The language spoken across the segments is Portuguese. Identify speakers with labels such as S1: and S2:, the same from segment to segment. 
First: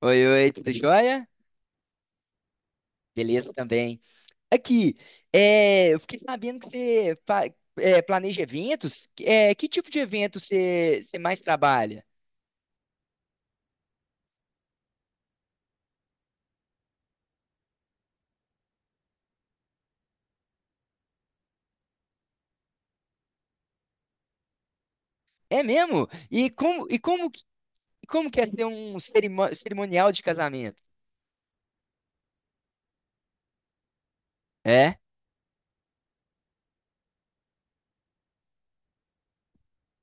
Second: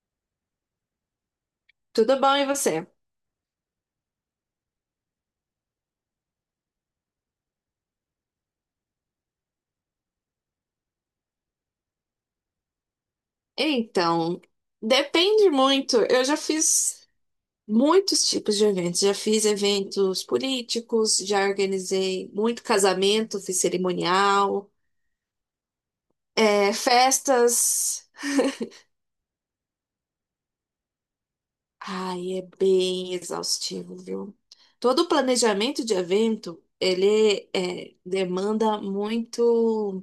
S1: Oi, oi, tudo jóia?
S2: Tudo bom, e você?
S1: Beleza também. Aqui, eu fiquei sabendo que você planeja eventos. Que tipo de evento você mais trabalha?
S2: Então, depende muito. Eu já fiz muitos tipos de eventos. Já fiz eventos políticos, já organizei muito casamento, fiz cerimonial,
S1: É mesmo? E como, e como, que-
S2: festas.
S1: como que é ser um cerimonial de casamento?
S2: Ai, é bem exaustivo, viu?
S1: É?
S2: Todo o planejamento de evento, ele demanda muito,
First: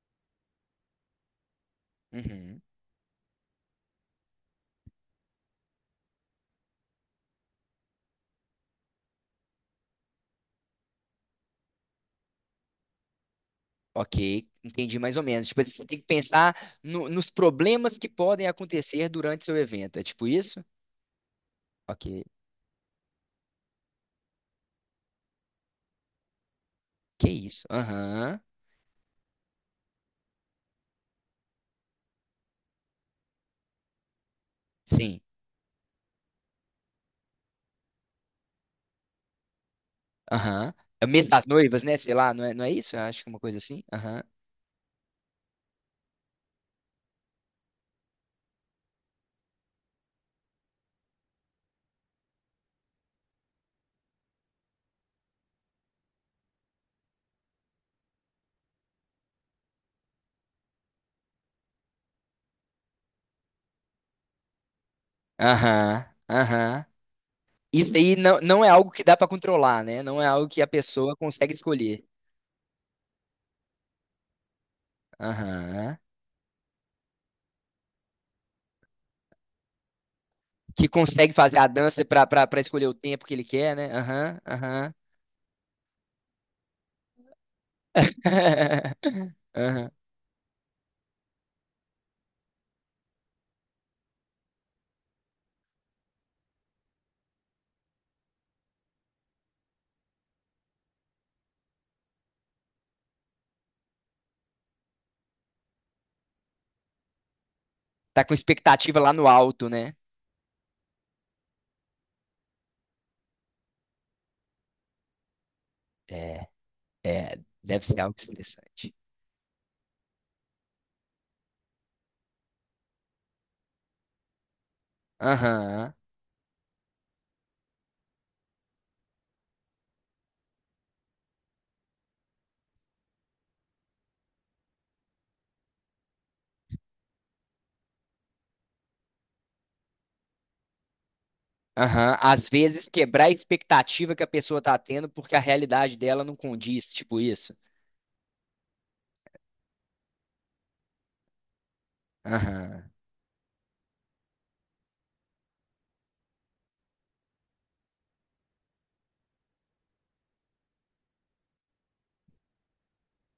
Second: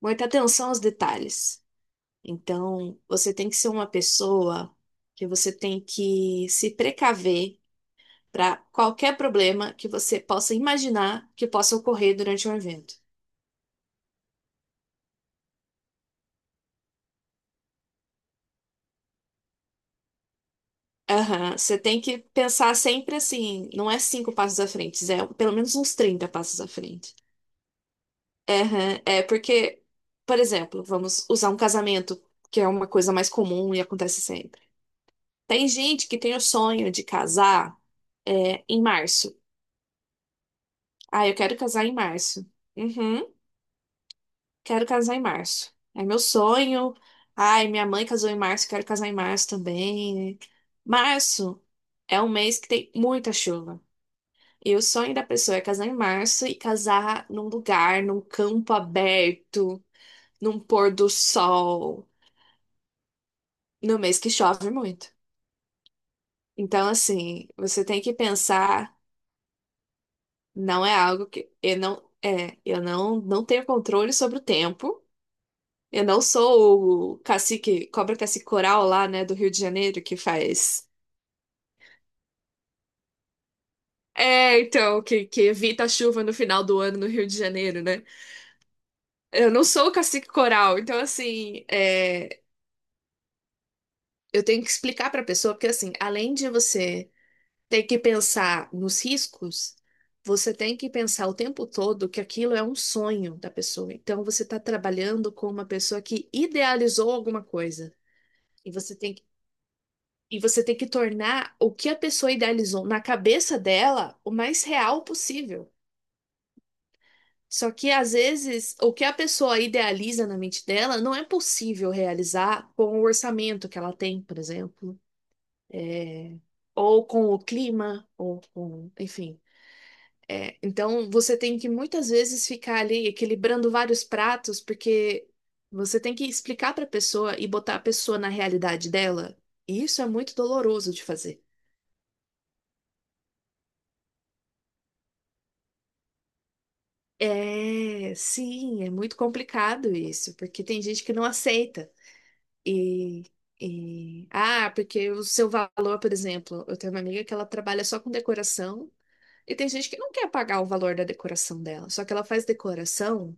S2: muita atenção aos detalhes.
S1: Uhum.
S2: Então, você tem que ser uma pessoa que você tem que se precaver para qualquer problema que você possa imaginar que possa ocorrer durante um evento.
S1: Ok, entendi mais ou menos. Tipo, você tem que pensar nos problemas que podem acontecer durante seu evento. É tipo isso?
S2: Aham, você tem
S1: Ok.
S2: que pensar sempre assim, não é cinco passos à frente, é pelo menos uns 30 passos à frente.
S1: Que isso? Aham.
S2: Aham, é porque, por exemplo, vamos usar um casamento, que é uma coisa mais comum e acontece sempre.
S1: Sim.
S2: Tem gente que tem o sonho de casar em março.
S1: Aham. É o
S2: Ah,
S1: mês
S2: eu
S1: das
S2: quero
S1: noivas,
S2: casar em
S1: né? Sei lá, não
S2: março.
S1: é, não é isso? Eu acho que é
S2: Uhum.
S1: uma coisa assim. Aham.
S2: Quero casar em março. É meu sonho. Ai, minha mãe casou em março, quero casar em março também. Março é um mês que tem muita chuva. E o sonho da pessoa é casar em março e casar num lugar, num campo aberto, num pôr do sol, no mês que chove muito.
S1: Aham. Aham.
S2: Então, assim, você
S1: Isso
S2: tem que
S1: aí não, não é algo
S2: pensar,
S1: que dá pra controlar, né? Não é algo que a
S2: não é
S1: pessoa
S2: algo que
S1: consegue
S2: eu
S1: escolher.
S2: não, é, eu não, não tenho controle sobre o tempo.
S1: Aham.
S2: Eu não sou o cacique, cobra cacique coral lá, né, do Rio de Janeiro, que faz.
S1: Que consegue fazer a dança pra escolher o tempo que ele quer, né? Aham.
S2: É,
S1: Aham.
S2: então, que evita a chuva no final do ano no Rio de Janeiro, né? Eu não sou
S1: Aham.
S2: o cacique coral, então, assim, eu tenho que explicar pra pessoa, porque, assim, além de você ter que pensar nos riscos, você tem que pensar o tempo todo que aquilo é um sonho da pessoa. Então, você tá trabalhando com uma pessoa que idealizou alguma coisa.
S1: Tá com
S2: E você
S1: expectativa lá
S2: tem
S1: no alto, né?
S2: E você tem que tornar o que a pessoa idealizou na cabeça dela o mais real possível.
S1: É, é,
S2: Só
S1: deve
S2: que
S1: ser
S2: às
S1: algo
S2: vezes o
S1: estressante.
S2: que a pessoa idealiza na mente dela não é possível realizar com o orçamento que ela tem, por exemplo,
S1: Aham,
S2: é, ou com o clima, ou com, enfim. É, então você tem que muitas vezes ficar ali equilibrando vários pratos, porque você tem que explicar para a pessoa e botar a pessoa na realidade dela. E isso é muito doloroso de fazer.
S1: aham. Às vezes quebrar a expectativa que a pessoa tá tendo porque a realidade dela não condiz, tipo isso.
S2: É, sim, é muito complicado isso, porque tem gente que não aceita.
S1: Aham.
S2: E, ah, porque o seu valor, por exemplo, eu tenho uma amiga que ela trabalha só com decoração, e tem gente que não quer pagar o valor da decoração dela, só que ela faz decoração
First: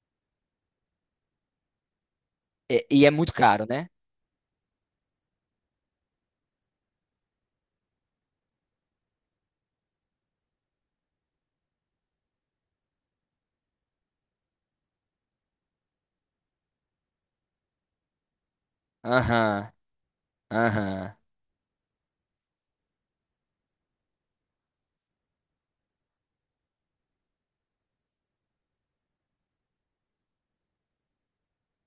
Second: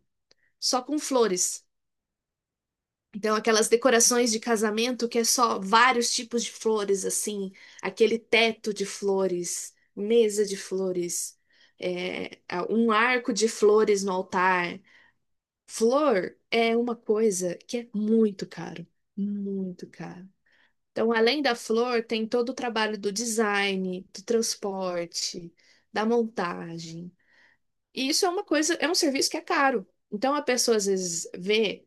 S2: só com flores.
S1: É, e é muito
S2: Então,
S1: caro,
S2: aquelas
S1: né?
S2: decorações de casamento que é só vários tipos de flores, assim, aquele teto de flores, mesa de flores, é, um arco de flores no altar. Flor é uma coisa que é muito caro,
S1: Aham.
S2: muito caro. Então,
S1: Aham.
S2: além da flor, tem todo o trabalho do design, do transporte, da montagem. E isso é uma coisa, é um serviço que é caro. Então, a pessoa às vezes vê,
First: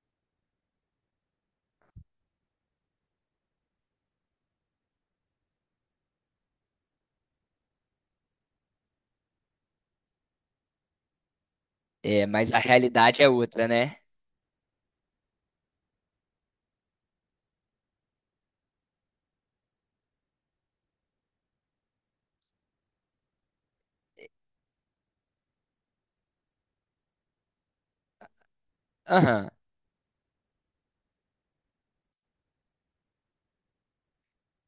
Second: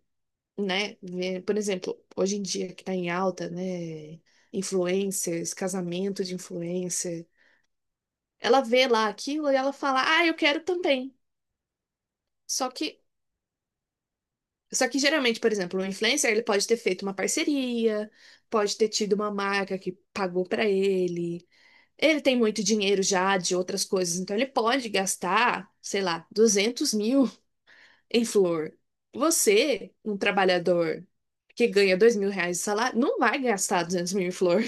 S2: né, vê, por exemplo, hoje em dia que está em alta, né, influencers, casamento de influencer, ela vê lá aquilo e ela fala, ah, eu quero também.
S1: É, mas a
S2: Só que
S1: realidade é outra, né?
S2: Só que geralmente, por exemplo, o influencer ele pode ter feito uma parceria, pode ter tido uma marca que pagou pra ele. Ele tem muito dinheiro já de outras coisas, então ele pode gastar, sei lá, 200.000 em flor.
S1: Aham.
S2: Você, um trabalhador que ganha R$ 2.000 de salário, não vai gastar 200.000 em flor.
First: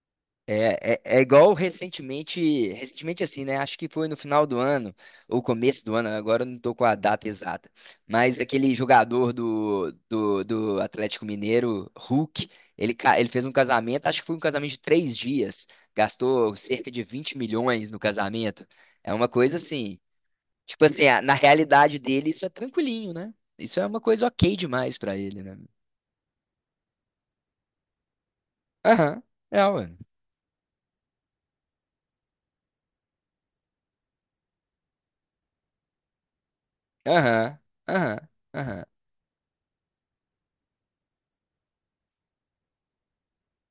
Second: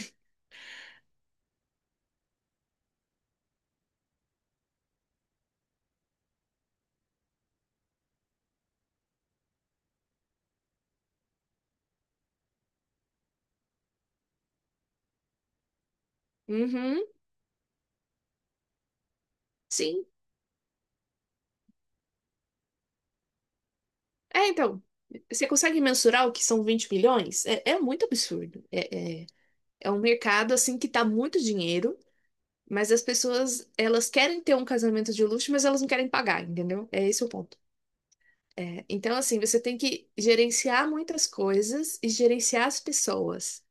S1: Igual recentemente assim, né? Acho que foi no final do ano, ou começo do ano, agora eu não tô com a data exata. Mas aquele jogador do Atlético Mineiro, Hulk, ele fez um casamento, acho que foi um casamento de 3 dias, gastou cerca de
S2: Uhum,
S1: 20 milhões no casamento. É uma coisa assim.
S2: sim.
S1: Tipo assim, ah, na realidade dele, isso é tranquilinho, né? Isso é uma coisa
S2: É,
S1: ok
S2: então,
S1: demais pra ele,
S2: você
S1: né?
S2: consegue mensurar o que são 20 milhões? É, é muito absurdo.
S1: Aham,
S2: É, é, é
S1: mano.
S2: um mercado, assim, que tá muito dinheiro. Mas as pessoas, elas querem ter um casamento de luxo, mas elas não querem pagar, entendeu? É esse o ponto.
S1: Aham, aham, aham.
S2: É, então, assim, você tem que gerenciar muitas coisas e gerenciar as pessoas.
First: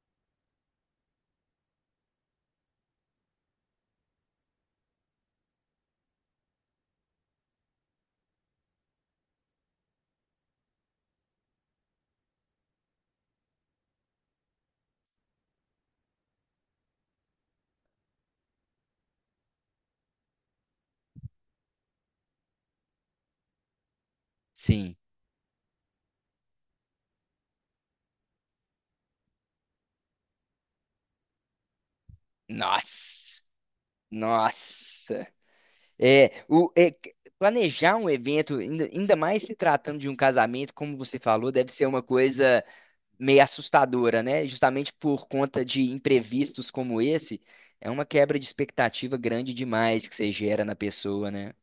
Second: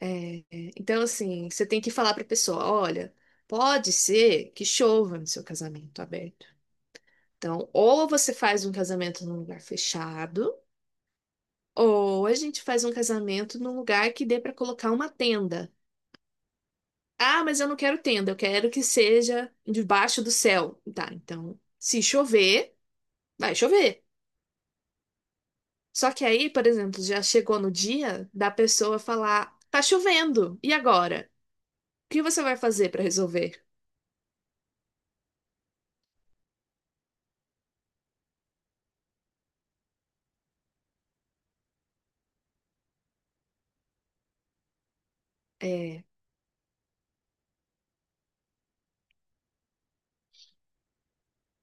S2: É, é, então, assim, você tem que falar para a pessoa: olha, pode ser que chova no seu casamento aberto. Então, ou você faz um casamento num lugar fechado, ou a gente faz um casamento num lugar que dê para colocar uma tenda. Ah, mas eu não quero tenda, eu quero que seja debaixo do céu. Tá, então, se chover, vai chover.
S1: Sim.
S2: Só que aí, por exemplo, já chegou no dia da pessoa falar: tá chovendo, e agora? O que você vai fazer para
S1: Nossa,
S2: resolver?
S1: nossa. Planejar um evento, ainda mais se tratando de um casamento, como você falou, deve ser uma coisa meio assustadora, né? Justamente por conta de
S2: É.
S1: imprevistos como esse, é uma quebra de expectativa grande demais que você gera na pessoa, né?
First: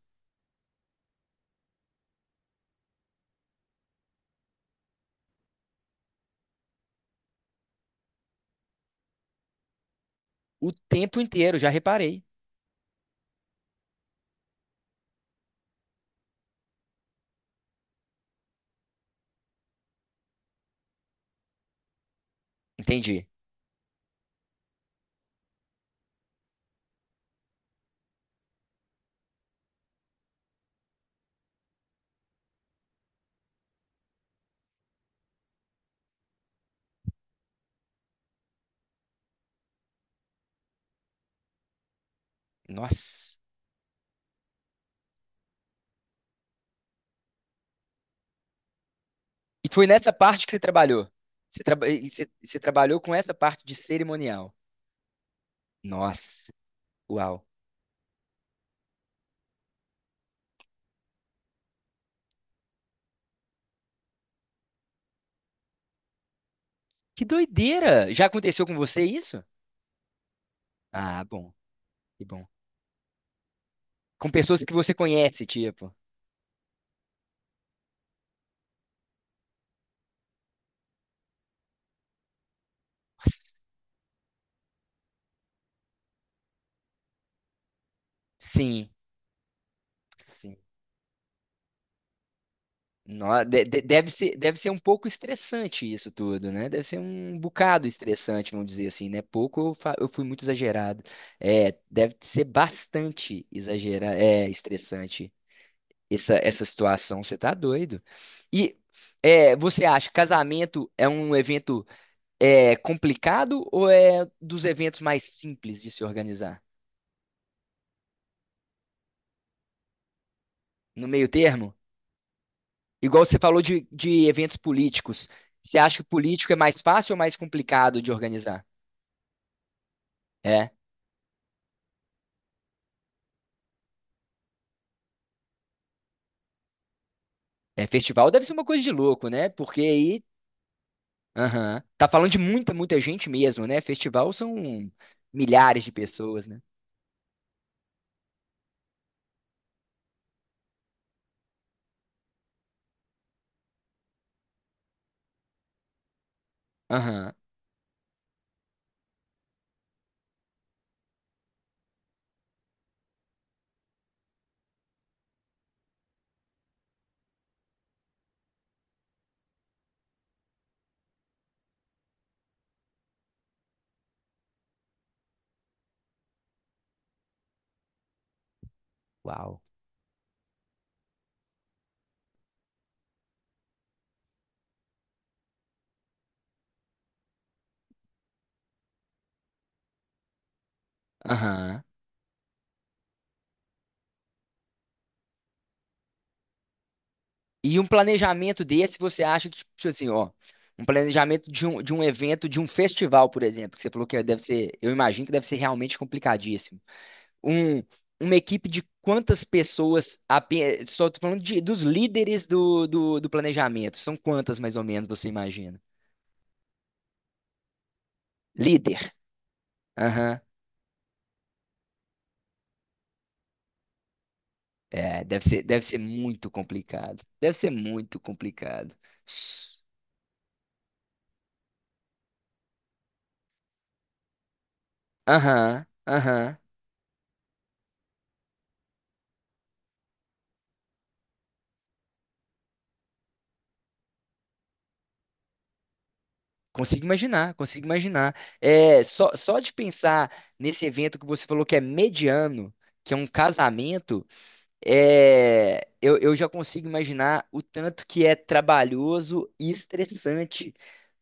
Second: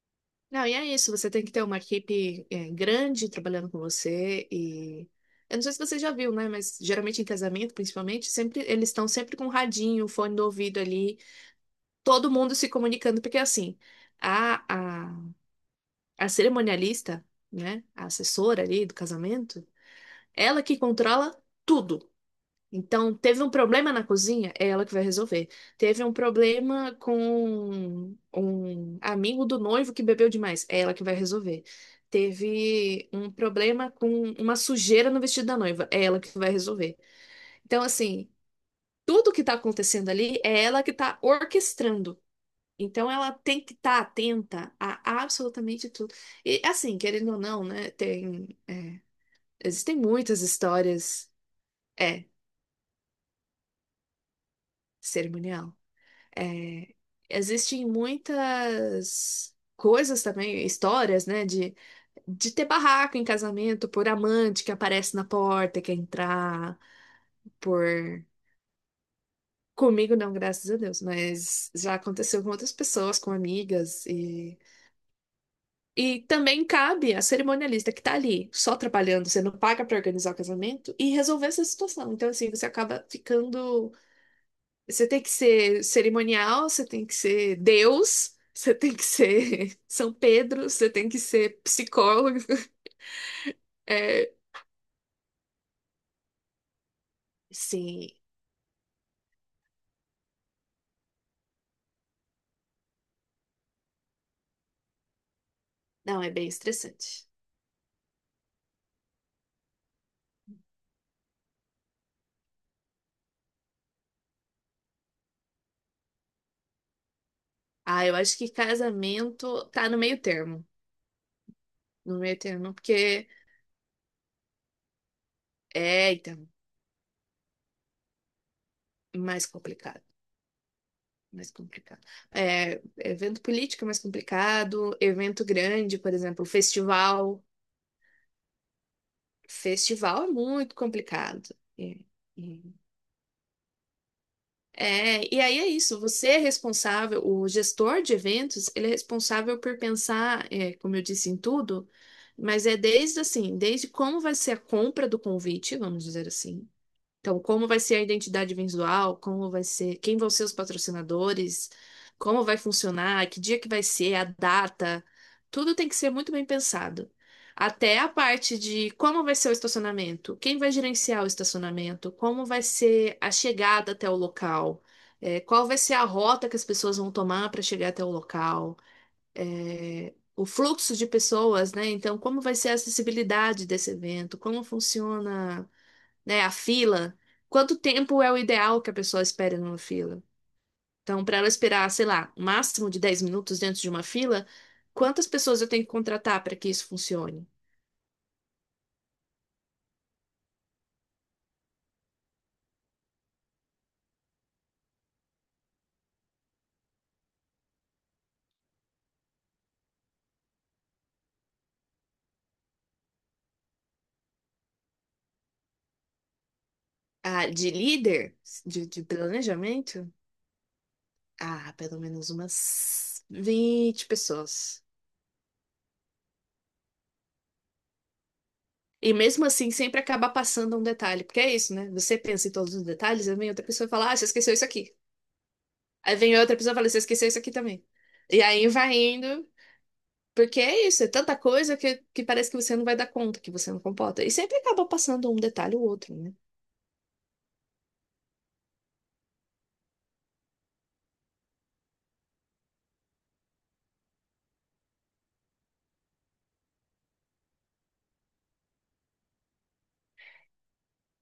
S2: Não, e é isso, você tem que ter uma equipe grande trabalhando com você e. Eu não sei se você já viu, né? Mas geralmente em casamento, principalmente, sempre eles estão sempre com um radinho, fone do
S1: O
S2: ouvido ali,
S1: tempo inteiro, já reparei.
S2: todo mundo se comunicando, porque é assim. A, a a cerimonialista, né, a assessora ali do casamento, ela que controla tudo. Então,
S1: Entendi.
S2: teve um problema na cozinha, é ela que vai resolver. Teve um problema com um amigo do noivo que bebeu demais, é ela que vai resolver. Teve um problema com uma sujeira no vestido da noiva, é ela que vai resolver. Então, assim, tudo que tá acontecendo ali é ela que tá orquestrando. Então ela
S1: Nossa.
S2: tem que estar atenta a absolutamente tudo. E assim, querendo ou não, né?
S1: E foi
S2: Existem
S1: nessa
S2: muitas
S1: parte que você trabalhou.
S2: histórias,
S1: Você, traba-
S2: é,
S1: e você trabalhou com essa parte de cerimonial.
S2: cerimonial.
S1: Nossa.
S2: É,
S1: Uau.
S2: existem muitas coisas também, histórias, né? De ter barraco em casamento por amante que aparece na porta, quer entrar,
S1: Que
S2: por
S1: doideira! Já aconteceu com você isso?
S2: comigo não, graças a Deus,
S1: Ah, bom.
S2: mas já
S1: Que
S2: aconteceu
S1: bom.
S2: com outras pessoas, com amigas.
S1: Com pessoas que você conhece, tipo.
S2: E também cabe à cerimonialista que tá ali, só trabalhando, você não paga pra organizar o casamento e resolver essa situação. Então, assim, você acaba
S1: Nossa.
S2: ficando. Você tem que ser cerimonial, você tem que ser Deus, você
S1: Sim.
S2: tem que ser São
S1: Sim.
S2: Pedro, você tem que ser psicólogo.
S1: No- de- de- Deve
S2: É,
S1: ser, deve ser um pouco estressante isso tudo, né? Deve ser um bocado
S2: sim,
S1: estressante, vamos dizer assim, né? Eu fui muito exagerado. Deve ser bastante exagerado, estressante
S2: não, é
S1: essa,
S2: bem
S1: essa situação,
S2: estressante.
S1: você tá doido. E você acha que casamento é um evento complicado ou é dos eventos mais simples de se organizar?
S2: Ah, eu acho que casamento tá no meio termo.
S1: No meio termo?
S2: No meio termo,
S1: Igual
S2: porque
S1: você falou de eventos políticos. Você acha que
S2: então,
S1: político é mais fácil ou mais complicado de organizar?
S2: mais complicado.
S1: É.
S2: Mais complicado. É, evento político é mais complicado, evento grande, por exemplo, festival.
S1: É, festival deve ser uma coisa de louco, né? Porque aí.
S2: Festival é muito complicado.
S1: Aham.
S2: É,
S1: Tá falando de muita,
S2: é.
S1: muita gente mesmo, né? Festival são
S2: É, e aí é
S1: milhares de
S2: isso, você é
S1: pessoas, né?
S2: responsável, o gestor de eventos, ele é responsável por pensar, como eu disse, em tudo, mas é desde assim, desde como vai ser a compra do convite, vamos dizer assim.
S1: Aham.
S2: Então, como vai ser a identidade visual, como vai ser, quem vão ser os patrocinadores, como vai funcionar, que dia que vai ser, a data, tudo tem que ser muito bem pensado. Até a parte de como vai ser o estacionamento, quem vai gerenciar o estacionamento, como vai ser a chegada até o local, qual vai ser a rota que as pessoas vão tomar para chegar até o local,
S1: Uau.
S2: o fluxo de pessoas, né? Então, como vai ser a acessibilidade desse evento, como funciona, né? A fila. Quanto tempo é o ideal que a pessoa espere numa fila? Então, para ela
S1: Aham.
S2: esperar, sei lá, um máximo de 10 minutos dentro de uma fila, quantas pessoas eu tenho que contratar para que isso funcione?
S1: E um planejamento desse, você acha que, tipo assim, ó, um planejamento de um evento, de um festival, por exemplo, que você falou que deve ser, eu imagino que deve ser realmente complicadíssimo. Um, uma equipe de quantas pessoas, só tô falando dos líderes do planejamento, são quantas mais ou menos você imagina?
S2: Ah, de líder? De,
S1: Líder,
S2: de planejamento?
S1: aham,
S2: Ah, pelo menos umas 20 pessoas.
S1: É, deve ser muito complicado, deve ser muito complicado.
S2: E mesmo assim, sempre acaba passando um detalhe, porque é isso, né? Você pensa em todos os detalhes, aí vem outra pessoa e fala, ah, você esqueceu isso aqui.
S1: Aham,
S2: Aí vem outra
S1: aham.
S2: pessoa e fala, você esqueceu isso aqui também. E aí vai indo. Porque é isso, é tanta coisa que parece que você não vai dar conta, que você não comporta. E sempre acaba passando um detalhe ou outro, né?
S1: Consigo imaginar, consigo imaginar. É, só de pensar nesse evento que você falou que é mediano, que é um casamento, eu já consigo imaginar o tanto que é trabalhoso e estressante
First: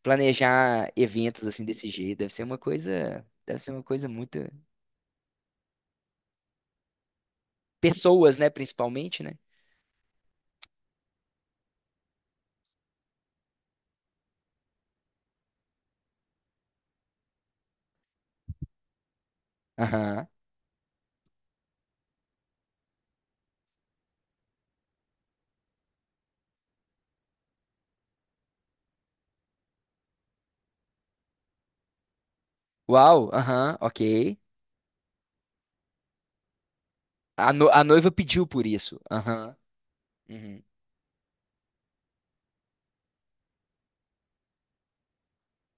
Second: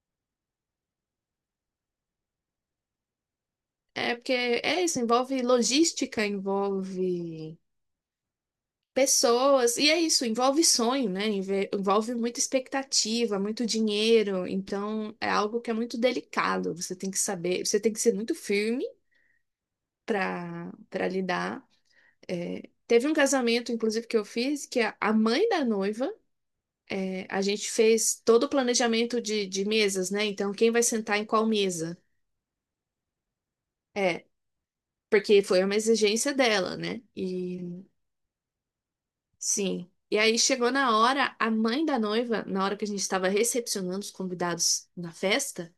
S1: planejar eventos assim desse jeito. Deve ser uma coisa, deve ser uma coisa
S2: É porque
S1: muito.
S2: é isso, envolve logística, envolve
S1: Pessoas, né, principalmente, né?
S2: pessoas, e é isso, envolve sonho, né? Envolve muita expectativa, muito dinheiro. Então é algo que é muito delicado. Você tem que saber, você tem que ser muito firme
S1: Aham.
S2: para lidar. É, teve um casamento, inclusive, que eu fiz, que a mãe da noiva. A gente fez todo o planejamento de mesas, né? Então, quem vai sentar em qual mesa?
S1: Uau, aham, ok.
S2: É, porque foi uma exigência dela, né?
S1: A, no- a
S2: E
S1: noiva pediu por isso. Aham.
S2: sim. E aí
S1: Uhum.
S2: chegou na hora, a mãe da noiva, na hora que a gente estava recepcionando os convidados na festa,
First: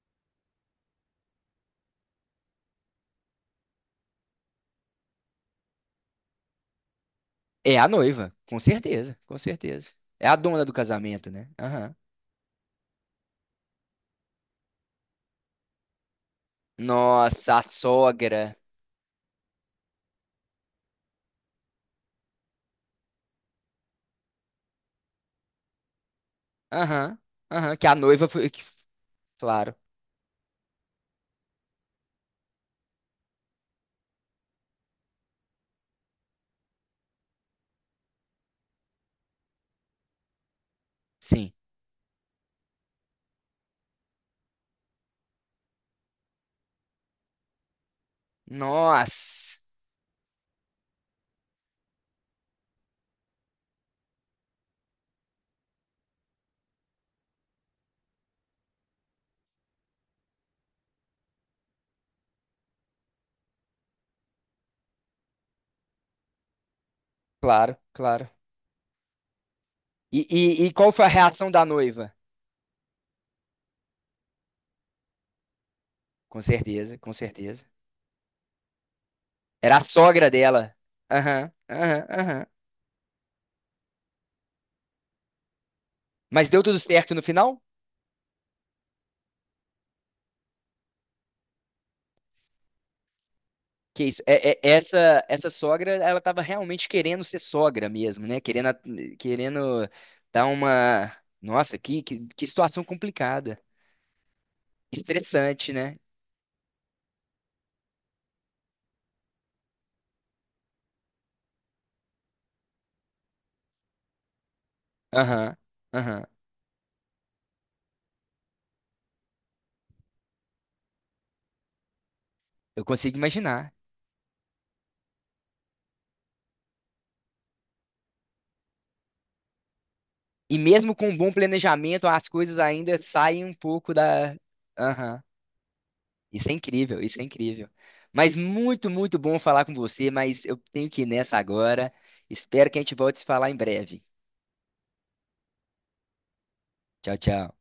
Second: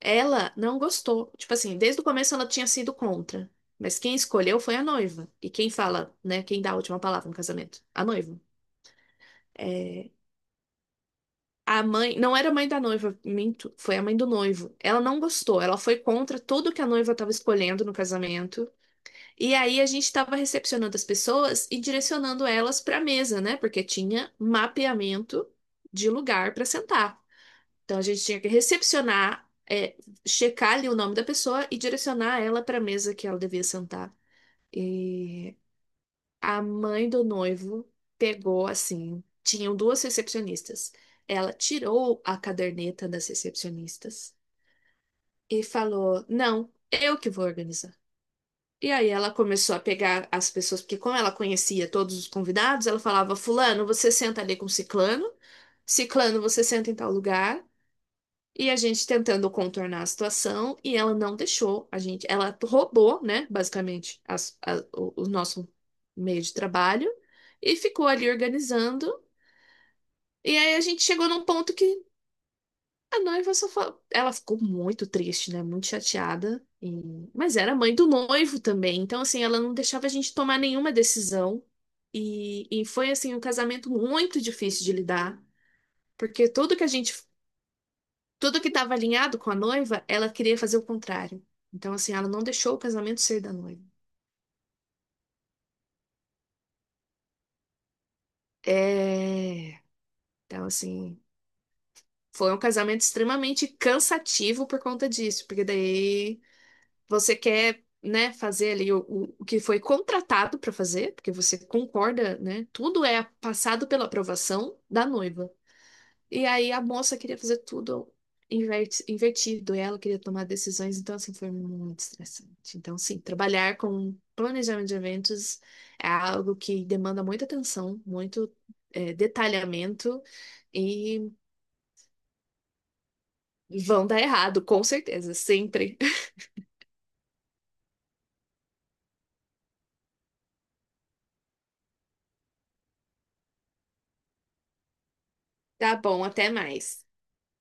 S2: ela não gostou. Tipo assim, desde o começo ela tinha sido contra. Mas quem escolheu foi a noiva. E quem fala, né? Quem dá a última palavra no
S1: É
S2: casamento?
S1: a
S2: A
S1: noiva,
S2: noiva.
S1: com certeza, com certeza.
S2: É,
S1: É a dona do casamento, né?
S2: a
S1: Aham.
S2: mãe, não era a mãe da noiva, minto, foi a mãe do noivo. Ela não gostou, ela foi contra tudo que a noiva estava
S1: Nossa, a
S2: escolhendo no
S1: sogra.
S2: casamento. E aí a gente estava recepcionando as pessoas e direcionando elas para a mesa, né? Porque tinha mapeamento de lugar para
S1: Aham,
S2: sentar.
S1: aham, que a
S2: Então a gente
S1: noiva
S2: tinha que
S1: foi.
S2: recepcionar,
S1: Claro,
S2: checar ali o nome da pessoa e direcionar ela para a mesa que ela devia sentar. E a mãe do noivo pegou assim, tinham duas recepcionistas.
S1: sim.
S2: Ela tirou a caderneta das recepcionistas e falou: "Não, eu que vou organizar". E aí ela
S1: Nossa,
S2: começou a pegar as pessoas, porque como ela conhecia todos os convidados, ela falava: "Fulano, você senta ali com ciclano, ciclano, você senta em tal lugar". E a gente tentando contornar a situação e ela não deixou a gente. Ela roubou, né, basicamente, o nosso meio de trabalho e
S1: claro,
S2: ficou ali
S1: claro.
S2: organizando.
S1: E,
S2: E
S1: e, e
S2: aí a
S1: qual
S2: gente
S1: foi a
S2: chegou num
S1: reação da
S2: ponto que
S1: noiva?
S2: a noiva só falou. Ela ficou muito triste, né, muito
S1: Com
S2: chateada.
S1: certeza, com
S2: Mas
S1: certeza.
S2: era mãe do noivo também, então assim, ela não
S1: Era a
S2: deixava a
S1: sogra
S2: gente tomar
S1: dela.
S2: nenhuma
S1: Aham,
S2: decisão.
S1: aham, aham.
S2: E foi assim um casamento muito difícil de lidar, porque
S1: Mas deu
S2: tudo
S1: tudo
S2: que a gente
S1: certo no final?
S2: Tudo que estava alinhado com a noiva, ela queria fazer o contrário. Então, assim, ela não deixou o casamento ser da noiva.
S1: Que isso? Essa sogra, ela estava realmente querendo ser sogra mesmo, né? Querendo a-
S2: É.
S1: querendo dar
S2: Então,
S1: uma.
S2: assim,
S1: Nossa, que
S2: foi um
S1: situação
S2: casamento
S1: complicada,
S2: extremamente cansativo por conta disso, porque
S1: estressante, né?
S2: daí você quer, né, fazer ali o que foi contratado para fazer, porque você concorda, né? Tudo é passado pela aprovação da noiva.
S1: Aham. Aham.
S2: E aí a moça queria fazer tudo invertido, e ela queria tomar decisões, então assim foi muito estressante.
S1: Eu
S2: Então,
S1: consigo
S2: sim,
S1: imaginar.
S2: trabalhar com planejamento de eventos é algo que demanda muita atenção, muito detalhamento
S1: E mesmo com um
S2: e
S1: bom planejamento, as coisas ainda saem um pouco
S2: vão dar
S1: da.
S2: errado, com
S1: Aham.
S2: certeza, sempre.
S1: Isso é incrível, isso é incrível. Mas muito, muito bom falar com você, mas eu tenho que ir nessa agora. Espero que a gente volte a se falar em breve.
S2: Tá bom, até mais.
S1: Tchau, tchau.